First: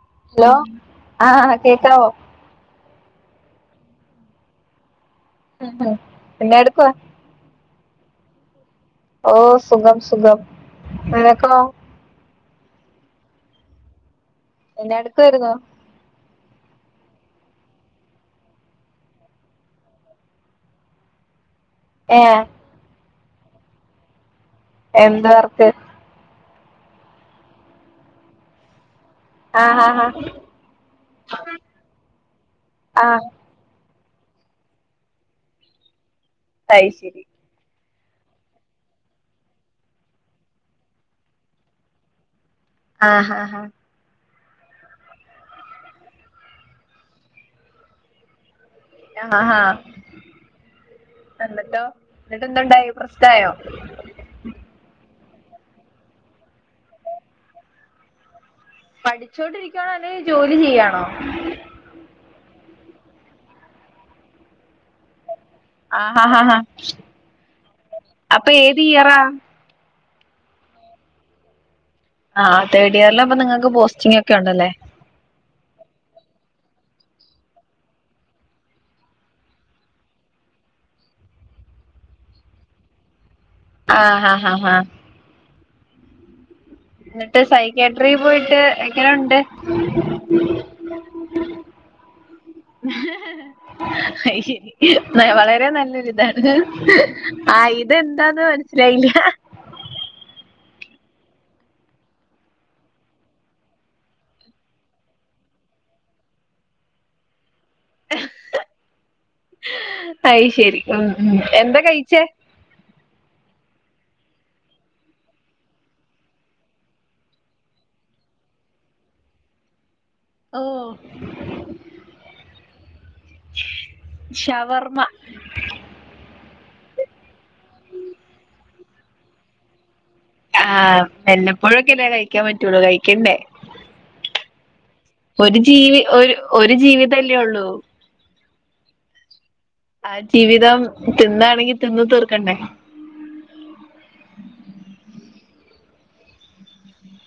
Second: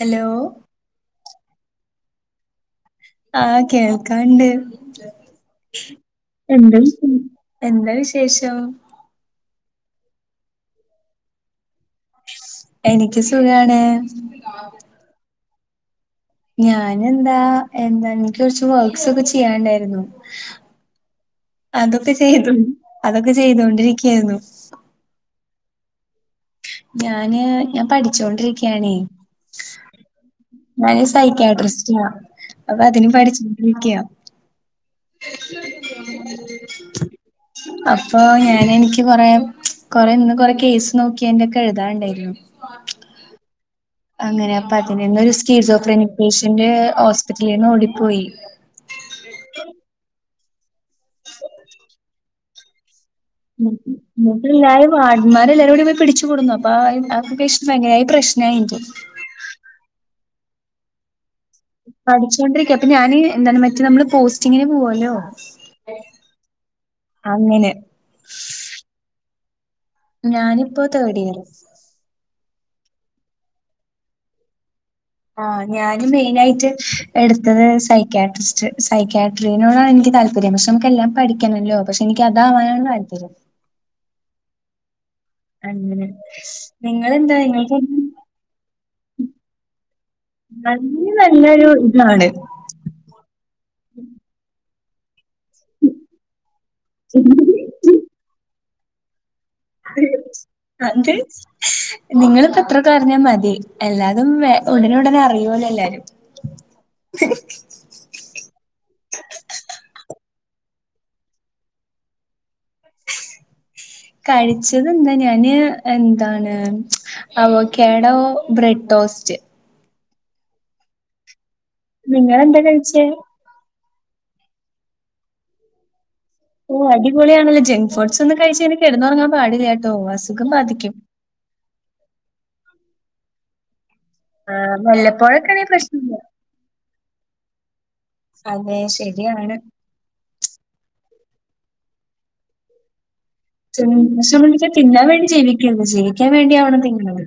Hello hello ആഹ കേക്കാവോ ആഹ് കേൾക്കാണ്ട് എന്നാ എന്തും എടുക്കുവാ എന്താ വിശേഷം ഓ സുഖം സുഖം നിനക്കോ എനിക്ക് സുഗമാണ്‌ എന്നാ എടുക്കായിരുന്നോ ഞാനെന്താ എന്താ എനിക്ക് കൊറച്ച് വർക്ക്സൊക്കെ ചെയ്യാണ്ടായിരുന്നു. അതൊക്കെ ഏ ചെയ്തു അതൊക്കെ ചെയ്തോണ്ടിരിക്കായിരുന്നു എന്ത് വർക്ക്? ഞാന് ഞാൻ പഠിച്ചോണ്ടിരിക്കാണേ ആഹ് ആഹ് ഞൻ സൈക്യാട്രിസ്റ്റാ അപ്പൊ അതിന് ആഹ് പഠിച്ചോണ്ടിരിക്കാ [inaudible] അയ് ശെരി അപ്പൊ ഞനെനിക്ക് കൊറെ. കൊറെ ഇന്ന് കൊറെ കേസ് നോക്കിയേന്റെക്കെ എഴുതാണ്ടായിരുന്നു. ആ ഹാ ഹ. അങ്ങനെ അപ്പ അതി നിന്നൊരു സ്ക്കീൽസ് ഓഫ് പേഷ്യന്റ് ഹോസ്പിറ്റലീന്ന് ഓടിപ്പോയി. ഹ ഹ ഹാ എന്നട്ടോ എന്നട്ടെന്തണ്ടായി പ്രശ്നായോ? ന്നിട്ട്ല്ലൊരും വാർഡന്മാരെല്ലാരും കൂടി പോയി പിടിച്ചു കൊടുന്നു അപ്പ ആ ആക്കേഷന് ഭയങ്കര പ്രശ്നായി ഇനിക്ക് പഠിച്ചോണ്ടിരിക്കുവാണോ അല്ലെങ്കിൽ ജോലി ചെയ്യാണോ? പഠിച്ചോണ്ടിരിക്കാ അപ്പൊ ഞാന് എന്താണ് മറ്റേ നമ്മള് പോസ്റ്റിങ്ങിന് പോവല്ലോ? ആഹ ഹാ ഹാ ഹാ അങ്ങനെ. അപ്പൊ ഏത് ഇയറാ? ഞാനിപ്പോ തേടിയറ്. ആ തേഡിയറിലാവുമ്പോ നിങ്ങക്ക് പോസ്റ്റിംങ്ങൊക്കെ ഉണ്ടല്ലേ? ആ ഞാന് മെയിനായിട്ട് എട്ത്തത് സൈക്യാട്രിസ്റ്റ് സൈക്യാ. ട്രീനോടാണ് എനിക്ക് താല്പര്യം പക്ഷെ നമുക്ക് എല്ലാം പഠിക്കണല്ലോ പക്ഷെ എനിക്കതാവാനാണ് താല്പര്യം. ആ ഹാ ഹാ ഹാ. അങ്ങനെ നിങ്ങളെന്താ എന്ന്ട്ട് നിങ്ങൾക്ക് സൈക്യാട്ടറി പോയിട്ട് എങ്ങനൊണ്ട്? നല്ല നല്ലൊരു ഇതാണ്. അയ്ശെരി വളരെ നല്ലൊരു ഇതാണ്. ആഹ് ഇതെന്താന്ന് മനസ്സിലായില്ല? അത് നിങ്ങളിപ്പോ ഇത്രൊക്കെ അറിഞ്ഞാ മതി. എല്ലാതും വെ ഉടനുടനെ അറിയോല്ലോ എല്ലാരും. അയ് ശെരി ഉം എന്ത കഴിച്ചേ? കഴിച്ചെതെന്താ ഞാന് എന്താണ്. Avocado bread toast. ഓ. നിങ്ങളെന്താ കഴിച്ചേ? ഷവർമ്മ. ഹോ അടിപൊളിയണല്ലോ ജംഗ് ഫുഡ്സൊന്നും കഴിച്ചങ്ങനെ കെടന്നുറങ്ങാൻ പാടില്ലാട്ടോ ആഹ് വല്ലപ്പോഴൊക്കെല്ലേ കഴിക്കാൻ പറ്റൊള്ളൂ കഴിക്കണ്ടേ. ആ ഒരു വല്ലപ്പോഴൊക്കെയാണെ ജീവി പ്രശ്നമില്ല ഒരു ഒരു ജീവിതല്ലേ ഒള്ളൂ. അതെ ശെരിയാണ്. ആ ജീവിതം തിന്നാണെങ്കി തിന്ന് തീർക്കണ്ടേ? എന്നെ സംബദ്ധിച്ച് തിന്നാ വേണ്ടി ജീവിക്കര്ത് ജീവിക്കാൻ വേണ്ടിയാവണം തിന്ന്ണത്.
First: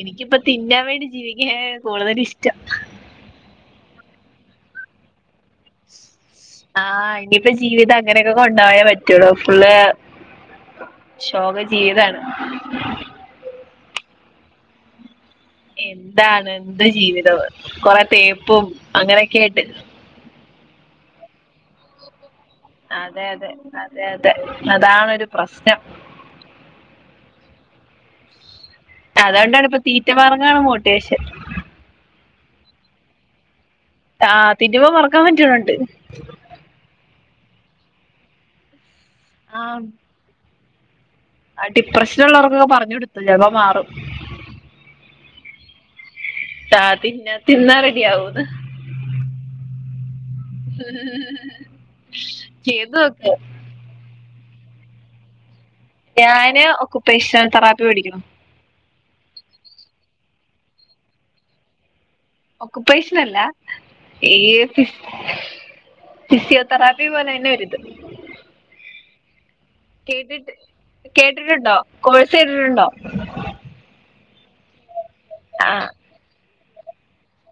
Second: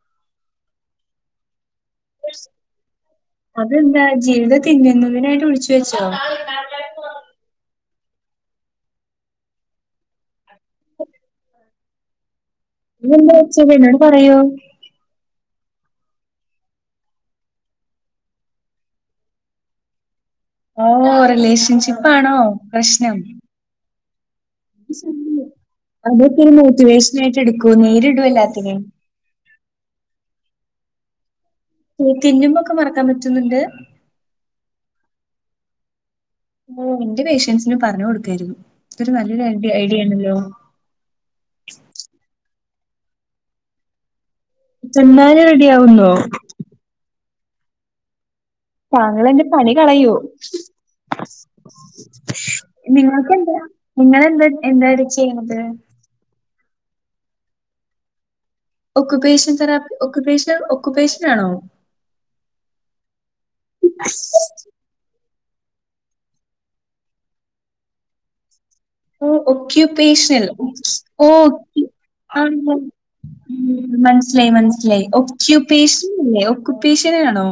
എനിക്കിപ്പോ തിന്നാൻ വേണ്ടി ജീവിക്കാനാണ് കൂടുതലിഷ്ടം. അതെന്താ ജീവിതൊക്കെ ഇങ്ങനെത്തനേയാണെന്ന് ഊഹിച്ചു വെച്ചോ? ആഹ് ഇനിയിപ്പോ ജീവിതം അങ്ങനെക്കെ കൊണ്ടു പോയാേ പറ്റൊള്ളൂ ഫുള്ള്. ശോക ജീവിതാണ്. ഇന്നെന്താ വെച്ചത് എന്നോട് പറയൂ. എന്താണ് എന്ത് ജീവിതം! കൊറെ തേപ്പും അങ്ങനെയൊക്കെയായിട്ട്. ഓ റിലേഷൻഷിപ്പാണോ? അതെ അതെ അതെ അതെ അതാണൊരു പ്രശ്നം. അതൊക്കൊരു മോട്ടിവേഷനായിട്ട് എടുക്കൂ നേരിടൂ എല്ലാത്തിനേം അതൊണ്ടാണ്പ്പൊ തീറ്റ മാർഗാണ് മോടിവേഷൻ. തിന്നുമ്പൊക്കെ മറക്കാൻ പറ്റുന്നുണ്ട് ആഹ് തിന്നുമ്പോ മറക്കാൻ പറ്റണുണ്ട് ഓ ന്റെ പേഷ്യൻസിനും പറഞ് കൊടുക്കെയിരുന്നു ഇതൊരു നല്ലൊരു ആ ഐഡിയ ഐഡിയ ആണല്ലോ ആ ഡിപ്രഷനുള്ളോർക്കൊക്കെ പറഞ്ഞു കൊടുക്ക് ചെലപ്പോ മാറും തിന്നാതെ റെഡിയാവുന്നോ? ആഹ് തിന്നാ തിന്നാതെ റെഡിയാവുന്ന് താങ്കളെന്റെ പണി കളയോ ചെയ്തു നോക്ക് നിങ്ങൾക്കെന്താ നിങ്ങെളെന്താ എന്താണ് ചെയ്യണത്? ഞാന് ഒകുപ്പേഷണൽ തെറാപ്പി പടി ക്ക് ണു - ഒക്കുപ്പേഷൻ തെറാപ്പി ഒകുപ്പേഷൻ ഒക്കുപ്പേഷനാണോ ഒക്കുപ്പേഷനല്ല ഈ ഫിസ് ഫിസിയോതെറാപ്പി പോലെന്നെ ഒരിത് ഓ ഓക്കയുപേഷണൽ കേട്ടിട്ട് ഓ കേട്ടിട്ടുണ്ടോ കോഴ്സ് മ്മ്ഹ് കേട്ടിട്ടുണ്ടോ മനസ്സിലായി മനസ്സിലായി ആ ഒക്യുപേഷനല്ലെ, ഒക്യുഷനാണോ?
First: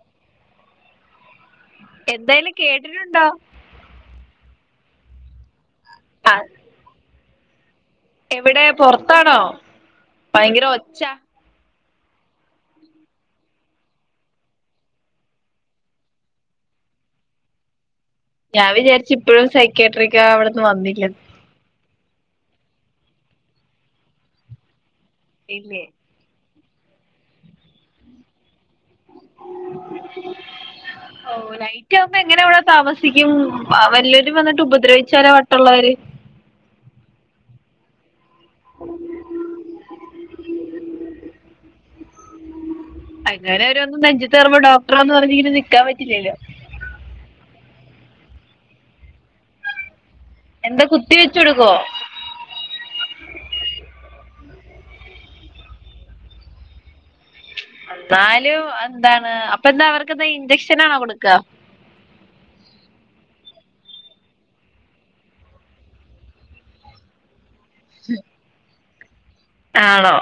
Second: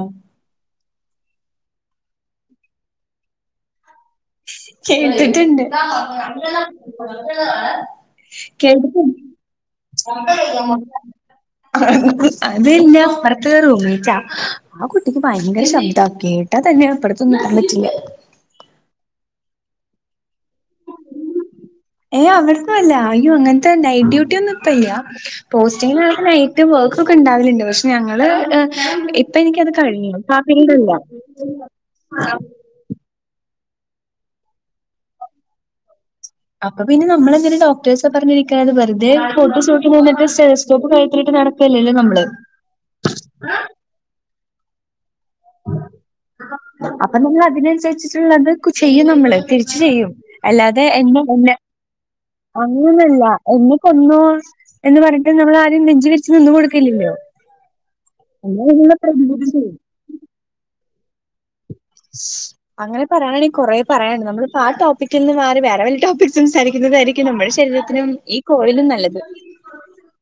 എപ്പഴേലും കേട്ടിട്ടുണ്ടോ? കേട്ടിട്ട്ണ്ട് എ വിടെ പൊറത്താണോ ഭയങ്കര ഒച്ച അതന്നെ അപ്പറത്ത് റൂംമേറ്റാ ആ കുട്ടിക്ക് ഭയങ്കര ശബ്ദാ കേട്ടാ തന്നെ അപ്പറത്തൊന്നും നിക്കാൻ പറ്റില്ല ഞാൻ വിചാരിച്ചു ഇപ്പോഴും സൈക്യാട്രിക്കാവ്ട്ന്ന് വന്നില്ലന്ന് ഏ അങ്ങനെത ല്ല അയ്യോ അങ്ങനത്തെ നൈറ്റ് ഡ്യൂട്ടി ഒന്നും ഇപ്പല്ല ഇല്ലേ പോസ്റ്റങ്ങ നൈറ്റ് വർക്കൊക്കെ ഉണ്ടാവല്ണ്ട് പക്ഷെ ഞങ്ങള് എ ഇപ്പ എനിക്കത് കഴിഞ്ഞു ഇപ്പാ ഫീൽഡില്ല ഓ നൈറ്റ് ആവുമ്പോ എങ്ങനെ അവിടെ താമസിക്കും വല്ലൊരും വന്ന് ഉപദ്രവിച്ചാലോ വട്ടുള്ളോര് അപ്പൊ പിന്നെ നമ്മളെങ്ങനെ ഡോക്ടെയ്സ പറഞ്ഞിരിക്കുന്നത് വെറുതെ കോട്ടും സൂട്ടും തന്നിട്ട് സ്റ്റേത് ചോപ്പ് കഴുത്തിലിട്ട് നടക്കല്ലല്ലോ നമ്മള് അങ്ങനെ ഓരോന്ന് നെഞ്ചത്ത് കേറുമ്പോ ഡോക്ടറാ പറഞ്ഞിങ്ങനെ നിക്കാൻ പറ്റില്ലല്ലോ അപ്പൊ നമ്മള് അതിനനുസരിച്ചിട്ടുള്ളത് ചെയ്യും നമ്മള് തിരിച്ച് ചെയ്യും എന്താ അല്ലാതെ കുത്തി എന്നും വെച്ച് എന്നെ കൊടുക്കോ അങ്ങനല്ല എന്നെക്കൊന്നു എന്ന് പറഞ്ഞിട്ട് നമ്മൾ ആരും നെഞ്ജ് വിരിച്ച് നിന്ന് കൊടുക്കില്ലല്ലോ നാലും അത് നമ്മളതിനുള്ള ന്താണ് പ്രതിവിധി അപ്പൊ എന്താ അവർക്കന്താ ഇഞ്ചക്ഷനാണോ കൊടുക്ക [inaudible] അങ്ങനെ പറയാണെങ്കിൽ കൊറേ പറയാനുണ്ട് നമ്മളിപ്പോ ആ ടോപ്പിക്കിന്ന് മാറി വേറെ വല്ല ടോപ്പിക്സും സംസാരിക്കുന്നതായിരിക്കും നമ്മുടെ ശരീരത്തിനും ഈ കോളിനും നല്ലത് ആണോ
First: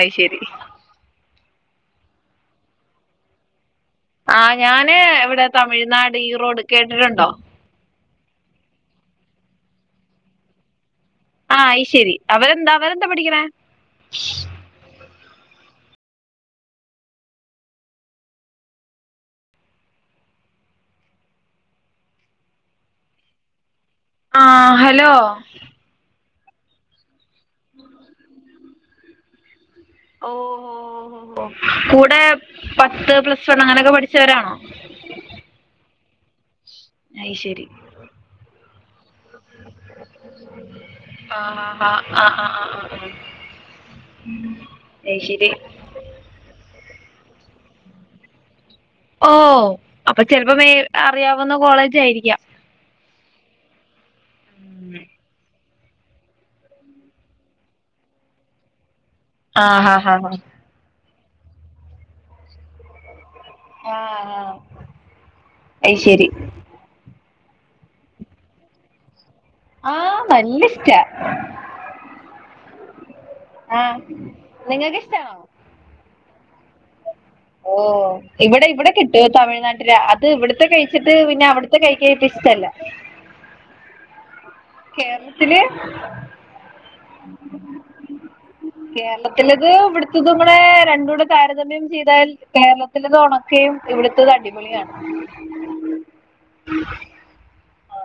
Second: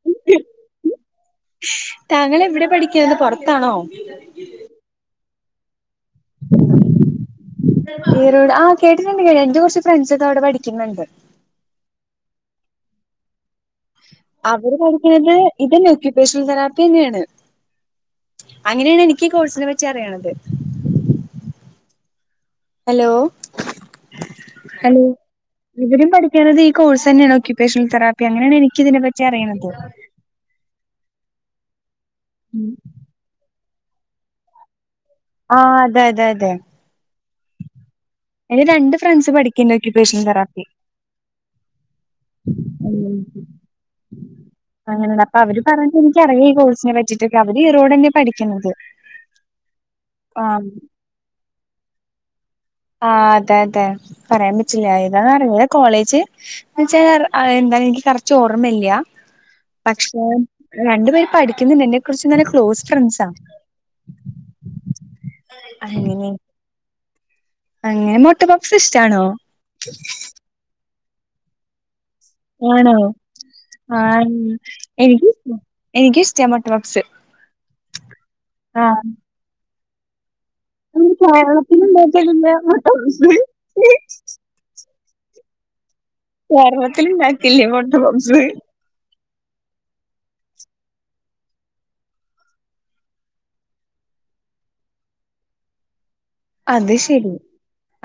അയ് ശരി താങ്കളെവിടെ പഠിക്കണത് പൊറത്താണോ ആഹ് ഞാന് ഇവിടെ തമിഴ്നാട് ഈ റോഡ് കേട്ടിട്ടുണ്ടോ ഈറോഡ് ആ കേട്ടിട്ടുണ്ട് കേട്ടി ന്റെ കുറച്ച് ഫ്രണ്ട്സ് ഒക്കെ അവിടെ പഠിക്കുന്നുണ്ട് ആഹ് അയ് ശരി അവരെന്താ അവരെന്താ പഠിക്കണ അവര് പഠിക്കണത് ഇതന്നെ ഒകു പേഷ്യണൽ തെറാപ്പി ന്നെയാണ് അങ്ങനെയാണ് എനിക്ക് ഈ കോഴ്സിനെ പറ്റി അറിയണത് ഹലോ ആഹ് ഹലോ ഇവരും പഠിക്കണത് ഈ കോഴ്സ് ന്നെയാണ് ഓക്യുപ്പേഷണൽ തെറാപ്പി അങ്ങനെയാണ് എനിക്ക് ഇതിനെ പറ്റി അറിയണത് ഓഹ് ഓ ഓ ഓ കൂടെ [inaudible] പത്ത് പ്ലസ് വൺ അങ്ങനെയൊക്കെ പഠിച്ചവരാണോ? ആഹ് അതെ അതെ അതെ അയ് ശരി എന്റെ രണ്ട് ഫ്രണ്ട്സ് പഠിക്കണ്ട് ഒക്യുപ്പേഷൻ തെറാപ്പി ആഹ് ആഹ് ആഹ് ആഹ് ആഹ് അങ്ങനെയ അപ്പൊ അയ്ശരി അവര് പറഞ്ഞ ക്കറിയാ ഈ കോഴ്സിനെ പറ്റിട്ടൊക്കെ അവര് ഇറോട് തന്നെ പഠിക്കുന്നത് ഓ അപ്പൊ ചെലപ്പോ വെ ആഹ് അറിയാവുന്ന കോളേജ് ആയിരിക്കാം. ആ അതെ അതെ പറയാൻ പറ്റില്ല ഏതാന്ന് അറിഞ്ഞല്ല കോളേജ് എന്ന വച്ചാൽ എന്താ എനിക്ക് കററ്റ് ഓർമ്മല്ല്യാ ആഹ് ആഹ് പക്ഷെ ആഹ് ആഹ് രണ്ടു പേര് പഠിക്കുന്നെണ്ട് ന്നെ കുറിച്ച് നല്ല ക്ലോസ് ഫ്രണ്ട്സാ. ആഹ് ആഹ് അങ്ങനെ അയ്ശരി. അങ്ങനെ മോട്ട പപ്പസ് ഇഷ്ടാണോ? വല്ലിഷ്ട്ടാ ആണോ ആഹ് നിങ്ങക്ക് എനിക്ക്ഷ ഇഷ്ടാണോ എനിക്കിഷ്ട്ടാ മൊട്ടപപ്പ്സ് ഓ ഇവിടെ ഇവിടെ കിട്ടുവ തമിഴ്നാട്ടില ഇത് ഇവിടുത്തെ നമ്മള് കഴിച്ചിട്ട് പിന്നെ അവിട് ത്തെ കഴിക്കാൻ കേരളത്തിലുണ്ടാക്കലില്ല ഇഷ്ടല്ല [unintelligible] കേരളത്തില് കേരളത്തിൽ ണ്ടാകെല്ലേ മുട്ട പപ്സ്‌ കേരളത്തിലത് ഇവ്ട്ത്തത് കൂടെ രണ്ടൂടെ താരതമ്യം ചെയ്താൽ കേരളത്തിലത് ഉണക്കയും ഇവിടുത്തത് അടിപൊളിയാണ്. അത് ശരി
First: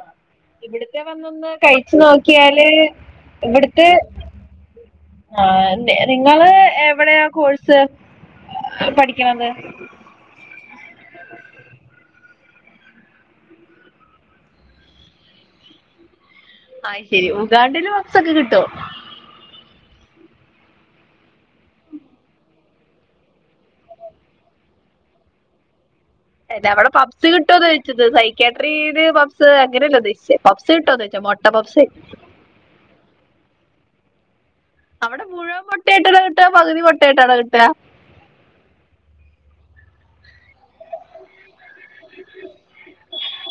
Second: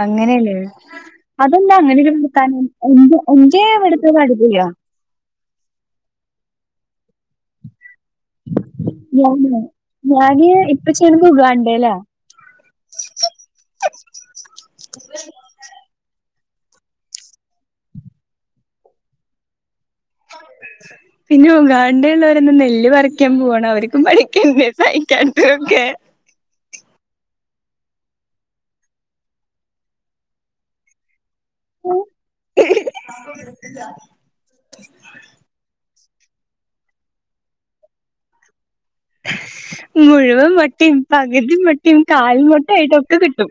അങ്ങനെല്ലേ ഇവിടുത്തെ വന്നൊന്ന് അതന്ന് [unintelligible] കഴിച്ചു അങ്ങനെക്കെ നിക്കാന് നോക്കിയാല് എൻജ് എൻജോയ് ചെയ്യാൻ ഇവട്ത്തോല് അടിപൊളിയാ ആഹ് നിങ്ങള് എവിടെയാ കോഴ്സ് പഠിക്കണത്. ഞാന് ഞാന് ഇപ്പ ചെയ്യണത് ഉഗാണ്ടേലാ അയ് ശേരി ഉഗാണ്ടേൽ പപ്പ്സ് ഒക്കെ കിട്ടോ [inaudible] പിന്നെ ഉഗാണ്ട ഉള്ളവരന്ന നെല് പറിക്കാൻ പോണാ, അവർക്കും പഠിക്കണ്ടേ സൈക്കാട്രി ഒക്കെ അല്ലെ അവടെ പബ്സ് കിട്ടോന്ന് ചോയിചത് സൈക്കാട്രിൽ പപ്സ് അങ്ങനെയല്ലോ ഉദേശിച്ചേ പഫ്‌സ് കിട്ടോ എന്ന് ചേ മട്ട മുട്ട പഫസ് അവടെ മുഴുവൻ മൊട്ടയിട്ടാടോ കിട്ടാ പകുതി മൊട്ടയിട്ടാണോ കിട്ട മുഴുവൻ മുട്ടയും പകുതിമുട്ടയും കാൽമുട്ടയൊടക്കെ ആയിട്ട് കിട്ടും.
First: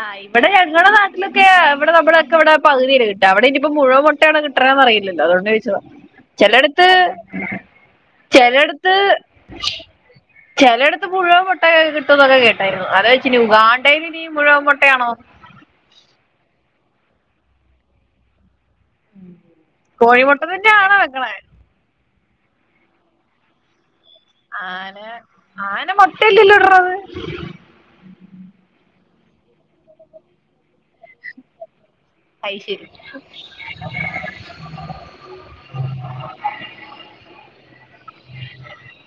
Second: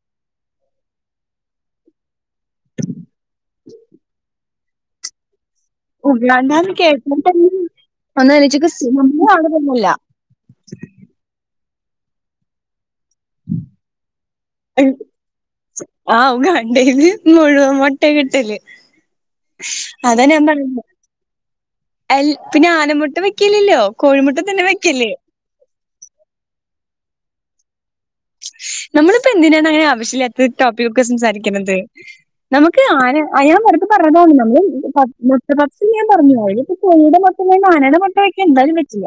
ആ ഇവ്ടെ ഞങ്ങടെ നാട്ടിലൊക്കെ ഇവിടെ നമ്മളൊക്കെ ഇവിടെ പകുതിയാ കിട്ടാ അവിടെ ഇനിയിപ്പോ മുഴുവൻ ട്ടാണ് കിട്ടതന്ന്റില്ലോ അതൊണ്ട് ചോദിച്ചത. ഉഗാണ്ടാന്ന് ചെലട്ത്ത് കേട്ടാൽ തന്നെ ഒന്നാലോചിച്ചോക്ക് ചെിലട്ത്ത് നമ്മുടെ അവിടെ തന്നെയല്ല ചിലയിടടുത്ത് മുഴുവൻമോട്ട കിട്ടും എന്നൊക്കെ കേട്ടായിരുന്നു. അത് ച്ച് ഇനി ഉഗാണ്ടേൽ ഇനി മുഴുവൻ മുട്ടയാണോ? ആ ഉഗാണ്ടേയില് മുഴുവൻ മൊട്ട കിട്ടല്. അതാ ഞാൻ കോഴിമുട്ട പറയ്ന്നെ. തന്നെയാണോ വെക്കണേ എല് പിന്നെ ആന മുട്ട വെക്കിലല്ലോ? ആന ആന മൊട്ടായല്ലല്ലോ ഇടണത് നമ്മളിപ്പോ എന്തിനാണ് അങ്ങനെ ആവശ്യമില്ലാത്ത ടോപ്പിക് ഒക്കെ സംസാരിക്കുന്നത്. അത് നമുക്ക് ശരി ആന അ ഞാൻ വേർതെ പറയതാണ് നമ്മള് മൊട്ടപപ്പ്സ് ഞാൻ പറഞ്ഞു ഇപ്പ കോഴിയുടെ അ ആനടെ മുട്ട വെക്കാ എന്തായാലും പറ്റില്ല.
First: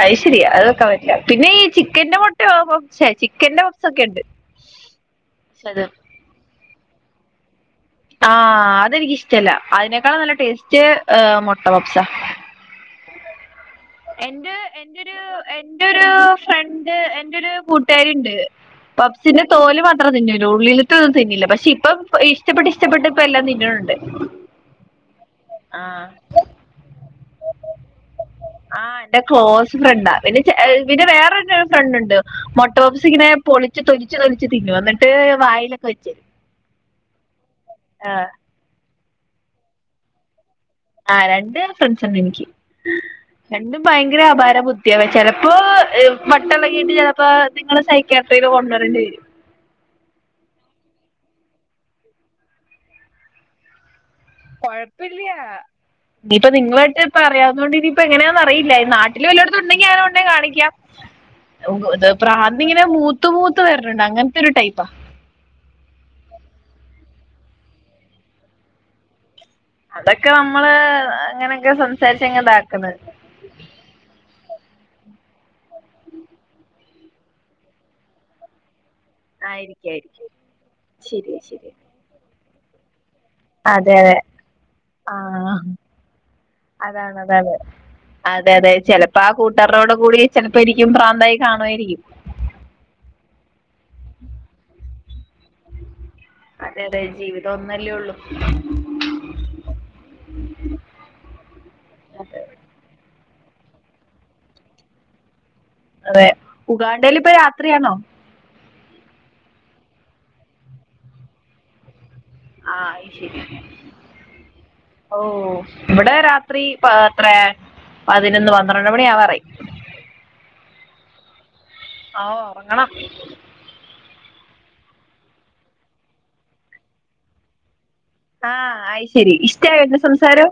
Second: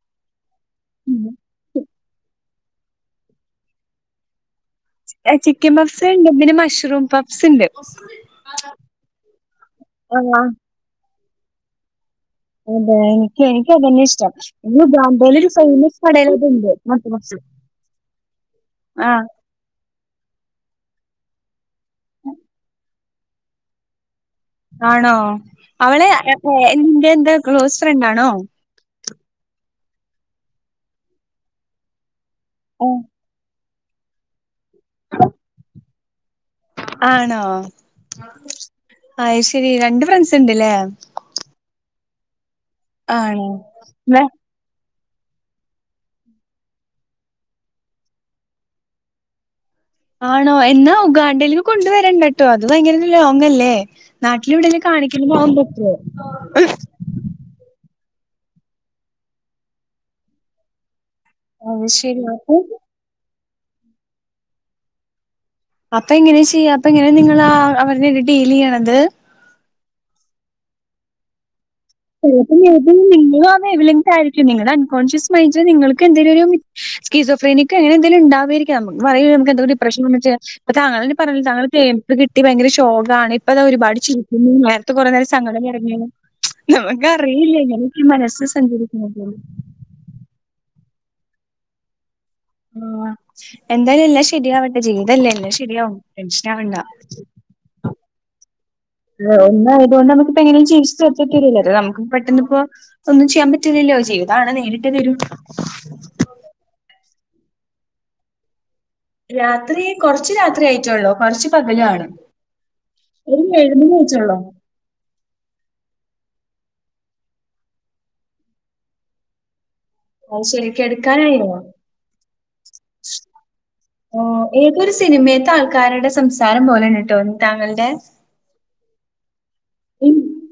അയ്ശരിയ അത് വെക്കാൻ പറ്റില്ല പിന്നെ നീ ചി ചിക്കന്റെ മുട്ടയൊ ചെ ചിക്കന്റെറെ പഫ്സോഒക്കെ ഉണ്ട് ചിക്കൻ അത് പഫ്സ് ഉണ്ട്, പിന്നെ മഷ്റൂം പഫ്സ് ഉണ്ട് ആഹ് അതെനിക്കിഷ്ട്ടല്ല. അതിനേക്കാളും നല്ല ആ ടേസ്റ്റ് മുട്ട പഫ്സ അതെ എനിക്ക് അത് തന്നെ ഇഷ്ടം. എന്റെ പിന്നെ എന്റൊരു ഉഗാണ്ടേൽ ഒരു ഫേമസ് എന്റൊരു കടെലത്ണ്ട് ഫ്രണ്ട് മുട്ട പപ്സ്‌ എന്റൊരു കൂട്ടുകാരിണ്ട് ആഹ് പപ്സിന്റെ തോല് മാത്രം തിന്നൂലൂ. ഉള്ളില്തോന്നും തിന്നില്ല പക്ഷെ ഇപ്പം ഇഷ്ടപ്പെട്ട് ഇഷ്ടപ്പെട്ട് ഇപ്പം എല്ലാം തിന്നുനുണ്ട്. ആണോ അവളെ എന്റെ എന്താ ക്ലോസ് ഫ്രണ്ട് ആണോ? ആഹ് എന്റെ ക്ലോസ് ഫ്രണ്ടാ. പിന്നെ ഏ പിന്നെ വേറരു ഫ്രണ്ട്ണ്ട്. ആഹ്. മൊട്ടപപ്പ്സിങ്ങനെ പൊളിച്ച് തൊലിച്ച് തൊലിച്ച് തിന്നുവ എന്നിട്ട് വായിലൊക്കെ വെച്ച ആണോ അയ്ശരി രണ്ട് ഫ്രണ്ട്സ് ഉണ്ട്ല്ലേ. ആ രണ്ട് ഫ്രണ്ട്സ്ണ്ട് എനിക്ക്. ആണോ? രണ്ടും ഭയങ്കര വെ അപാര ബുദ്ധി ത് ചിലപ്പോ വട്ടളകിട്ട് ചെലപ്പോ നിങ്ങള് സൈക്കേടറിയിൽ കൊണ്ടുവരണ്ടി വരും ആണോ? എന്നാ ഉഗാണ്ടേൽന്ന് കൊണ്ട് വരണ്ടട്ടോ, അത് ഭയങ്കര ലോങ് അല്ലേ? നാട്ടില ഇവിടെലും കാണിക്കുന്ന കൊഴപ്പില്ല പോകാൻ പറ്റോ? അ പറയാന്നെകൊണ്ട് ഇനിപ്പ എങ്ങനെയാന്ന് അറിയില്ല. നാട്ടില് വല്ല ഇടത്തണ്ടെങ്ങി ആരോണ്ടെ കാണിക്കാം അത് ശരി അപ്പൊ പ്രാന്ത്ഇങ്ങനെ മൂത്തു മൂത്ത് വരണ്ണ്ണ്ട് അങ്ങനത്തെ ഒരു ടൈപ്പാ അപ്പൊ എങ്ങനെ ചെയ്യാ? അപ്പ എങ്ങനെ നിങ്ങൾ അവര്നെ ടീൽചെയ്യണത്? അതൊക്കെ നമ്മള് അങ്ങനെക്കെ സം ചെലപ്പോ മെയ്ബീ നിങ്ങളും ആ വേവ് ലെങ്ത് ആയിരിക്കും നിങ്ങളുടെ അൺകോൺഷ്യസ് മൈൻഡില് നിങ്ങൾക്ക് എന്തെങ്കിലും ഒരു ഷീസോഫ്രീനിക്ക് അങ്ങനെ എന്തേലും ഇണ്ടവേര്ക്കും പറ നമുക്ക് എന്ത ആയിരിക്കും ഡിപ്രഷൻ ആയിരിക്കും വന്ന അപ്പ തങ്കൾന്ന ശരിയാ പറഞ്ഞില്ല താങ്കൾ ശരിയാ തേപ്പ് കിട്ടി ഭയങ്കരഷോക ആണ് ഇപ്പൊ ഇതാ അതെ ഒരുപാട് അതെ ചിരിക്കുന്നു നേരത്തെ കുറേ നേരം ആഹ് സംങ്കടം പറഞ്ഞ് അതാണ് അതാണ്. മനസ്സ് അതെ അതെ സഞ്ചരിക്കുന്നത്. ചെലപ്പോ ആ കൂട്ടർ ളോട് കൂടി ചെലപ്പോ ഇനിക്കും പ്രാന്തായി കാണുവായിരിക്കും ആ എന്തായാലും എല്ല ശരിയാവട്ടെ ജീവിതല്ലേ എല്ല ശെരിയാവും അതെ അതെ ജീവിതം ഒന്നല്ലേ ഉള്ളു? ഒന്നായതുകൊണ്ട് നമുക്ക്പ്പോ എങ്ങനും ചിച്ച് തത്തിട്ടല്ലേ നമുക്ക് പെട്ടന്ന്‌ ഇപ്പോ ഒന്നും ചെയ്യാൻ പറ്റില്ലല്ലോ ജീവിതണ് നേരിട്ട് തരും ള്ളു അതെ ഉഗാണ്ടൽ ഇപ്പൊ രാത്രിയാണോ? രാത്രി കൊറച്ച് രാത്രി ആയിട്ടോ ള്ളോ കുറച്ച് പകല ആണ് ആഹ് ഒരു ശരി മെഴു [unintelligible] ഓ ഇവിടെ രാത്രി എത്ര പതിനൊന്ന് പന്ത്രണ്ട് മണി ആവാറായി അയ് ശരിക്കെട്ക്കാനായൊ? ആ ഒറങ്ങണം ഏതൊരു സിനിമയത്തെ ആൾക്കാരുടെ സംസാരം പോലെ ണ്ട് ട്ടോ താങ്കൾടെ ആഹ് അയിശരി ഇഷ്ടയാ എന്റെ സംസാരം.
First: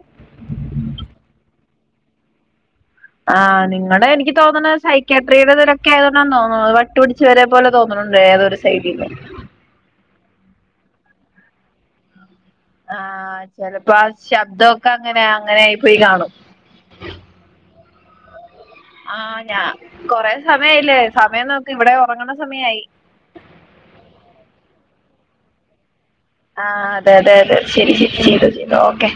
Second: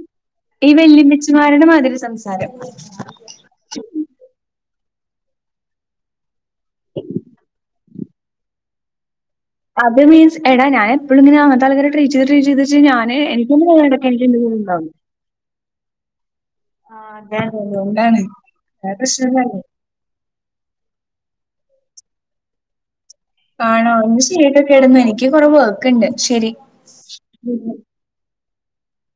ഈ വെല്ലിയമ്മിചിമാര്ടെ മാതിരി സംസാരം ആ നിങ്ങടെ എനിക്ക് തോന്നുന്നത് സൈക്കാട്രിയുടെതിലൊക്കെ ആയതൊണ്ടാണ് തോന്നുന്നു വട്ടു പിടിച്ച് വരെ പോലെ തോന്നുന്നു അങ്ങണ്ട് ഏതൊരു സൈഡില്ലേ അത് മിൻസ് എടാ ഞാൻ എപ്പോള് ഇങ്ങന അങ്ങത്തെ ആൾക്കാര ട്രീറ്റ് ചെയ്ത് ട്രീറ്റ് ചെയ്ത് പ ഞാന്ൻ ആഹ് എനിക്ക ചെലപ്പോ എന്തടക്ക ആ എനിക്ക് ശബ്ദമൊക്കെ എന്തണ്ടാവുന്നു [unintelligible] അങ്ങനെ അങ്ങനായി പോയി കാണും ആ അതതെ അതുണ്ടാണ് ആഹ ഞാ കൊറെ സമയയില്ലേ സമയം നോക്ക് ഇവിടെ ഒറങ്ങണ സമയായി ആണോ ഇന്നാ ശെരിട്ടൊ കെടന്നോ എനിക്ക് കൊറെ വർ ഒക്കണ്ട് ശരി ആ അതെ അതെ ഗുഡ് അതെ നൈറ്റ്. ശരി ശരി ചെയ്തോ ചെയ്തോ ഓക്കെ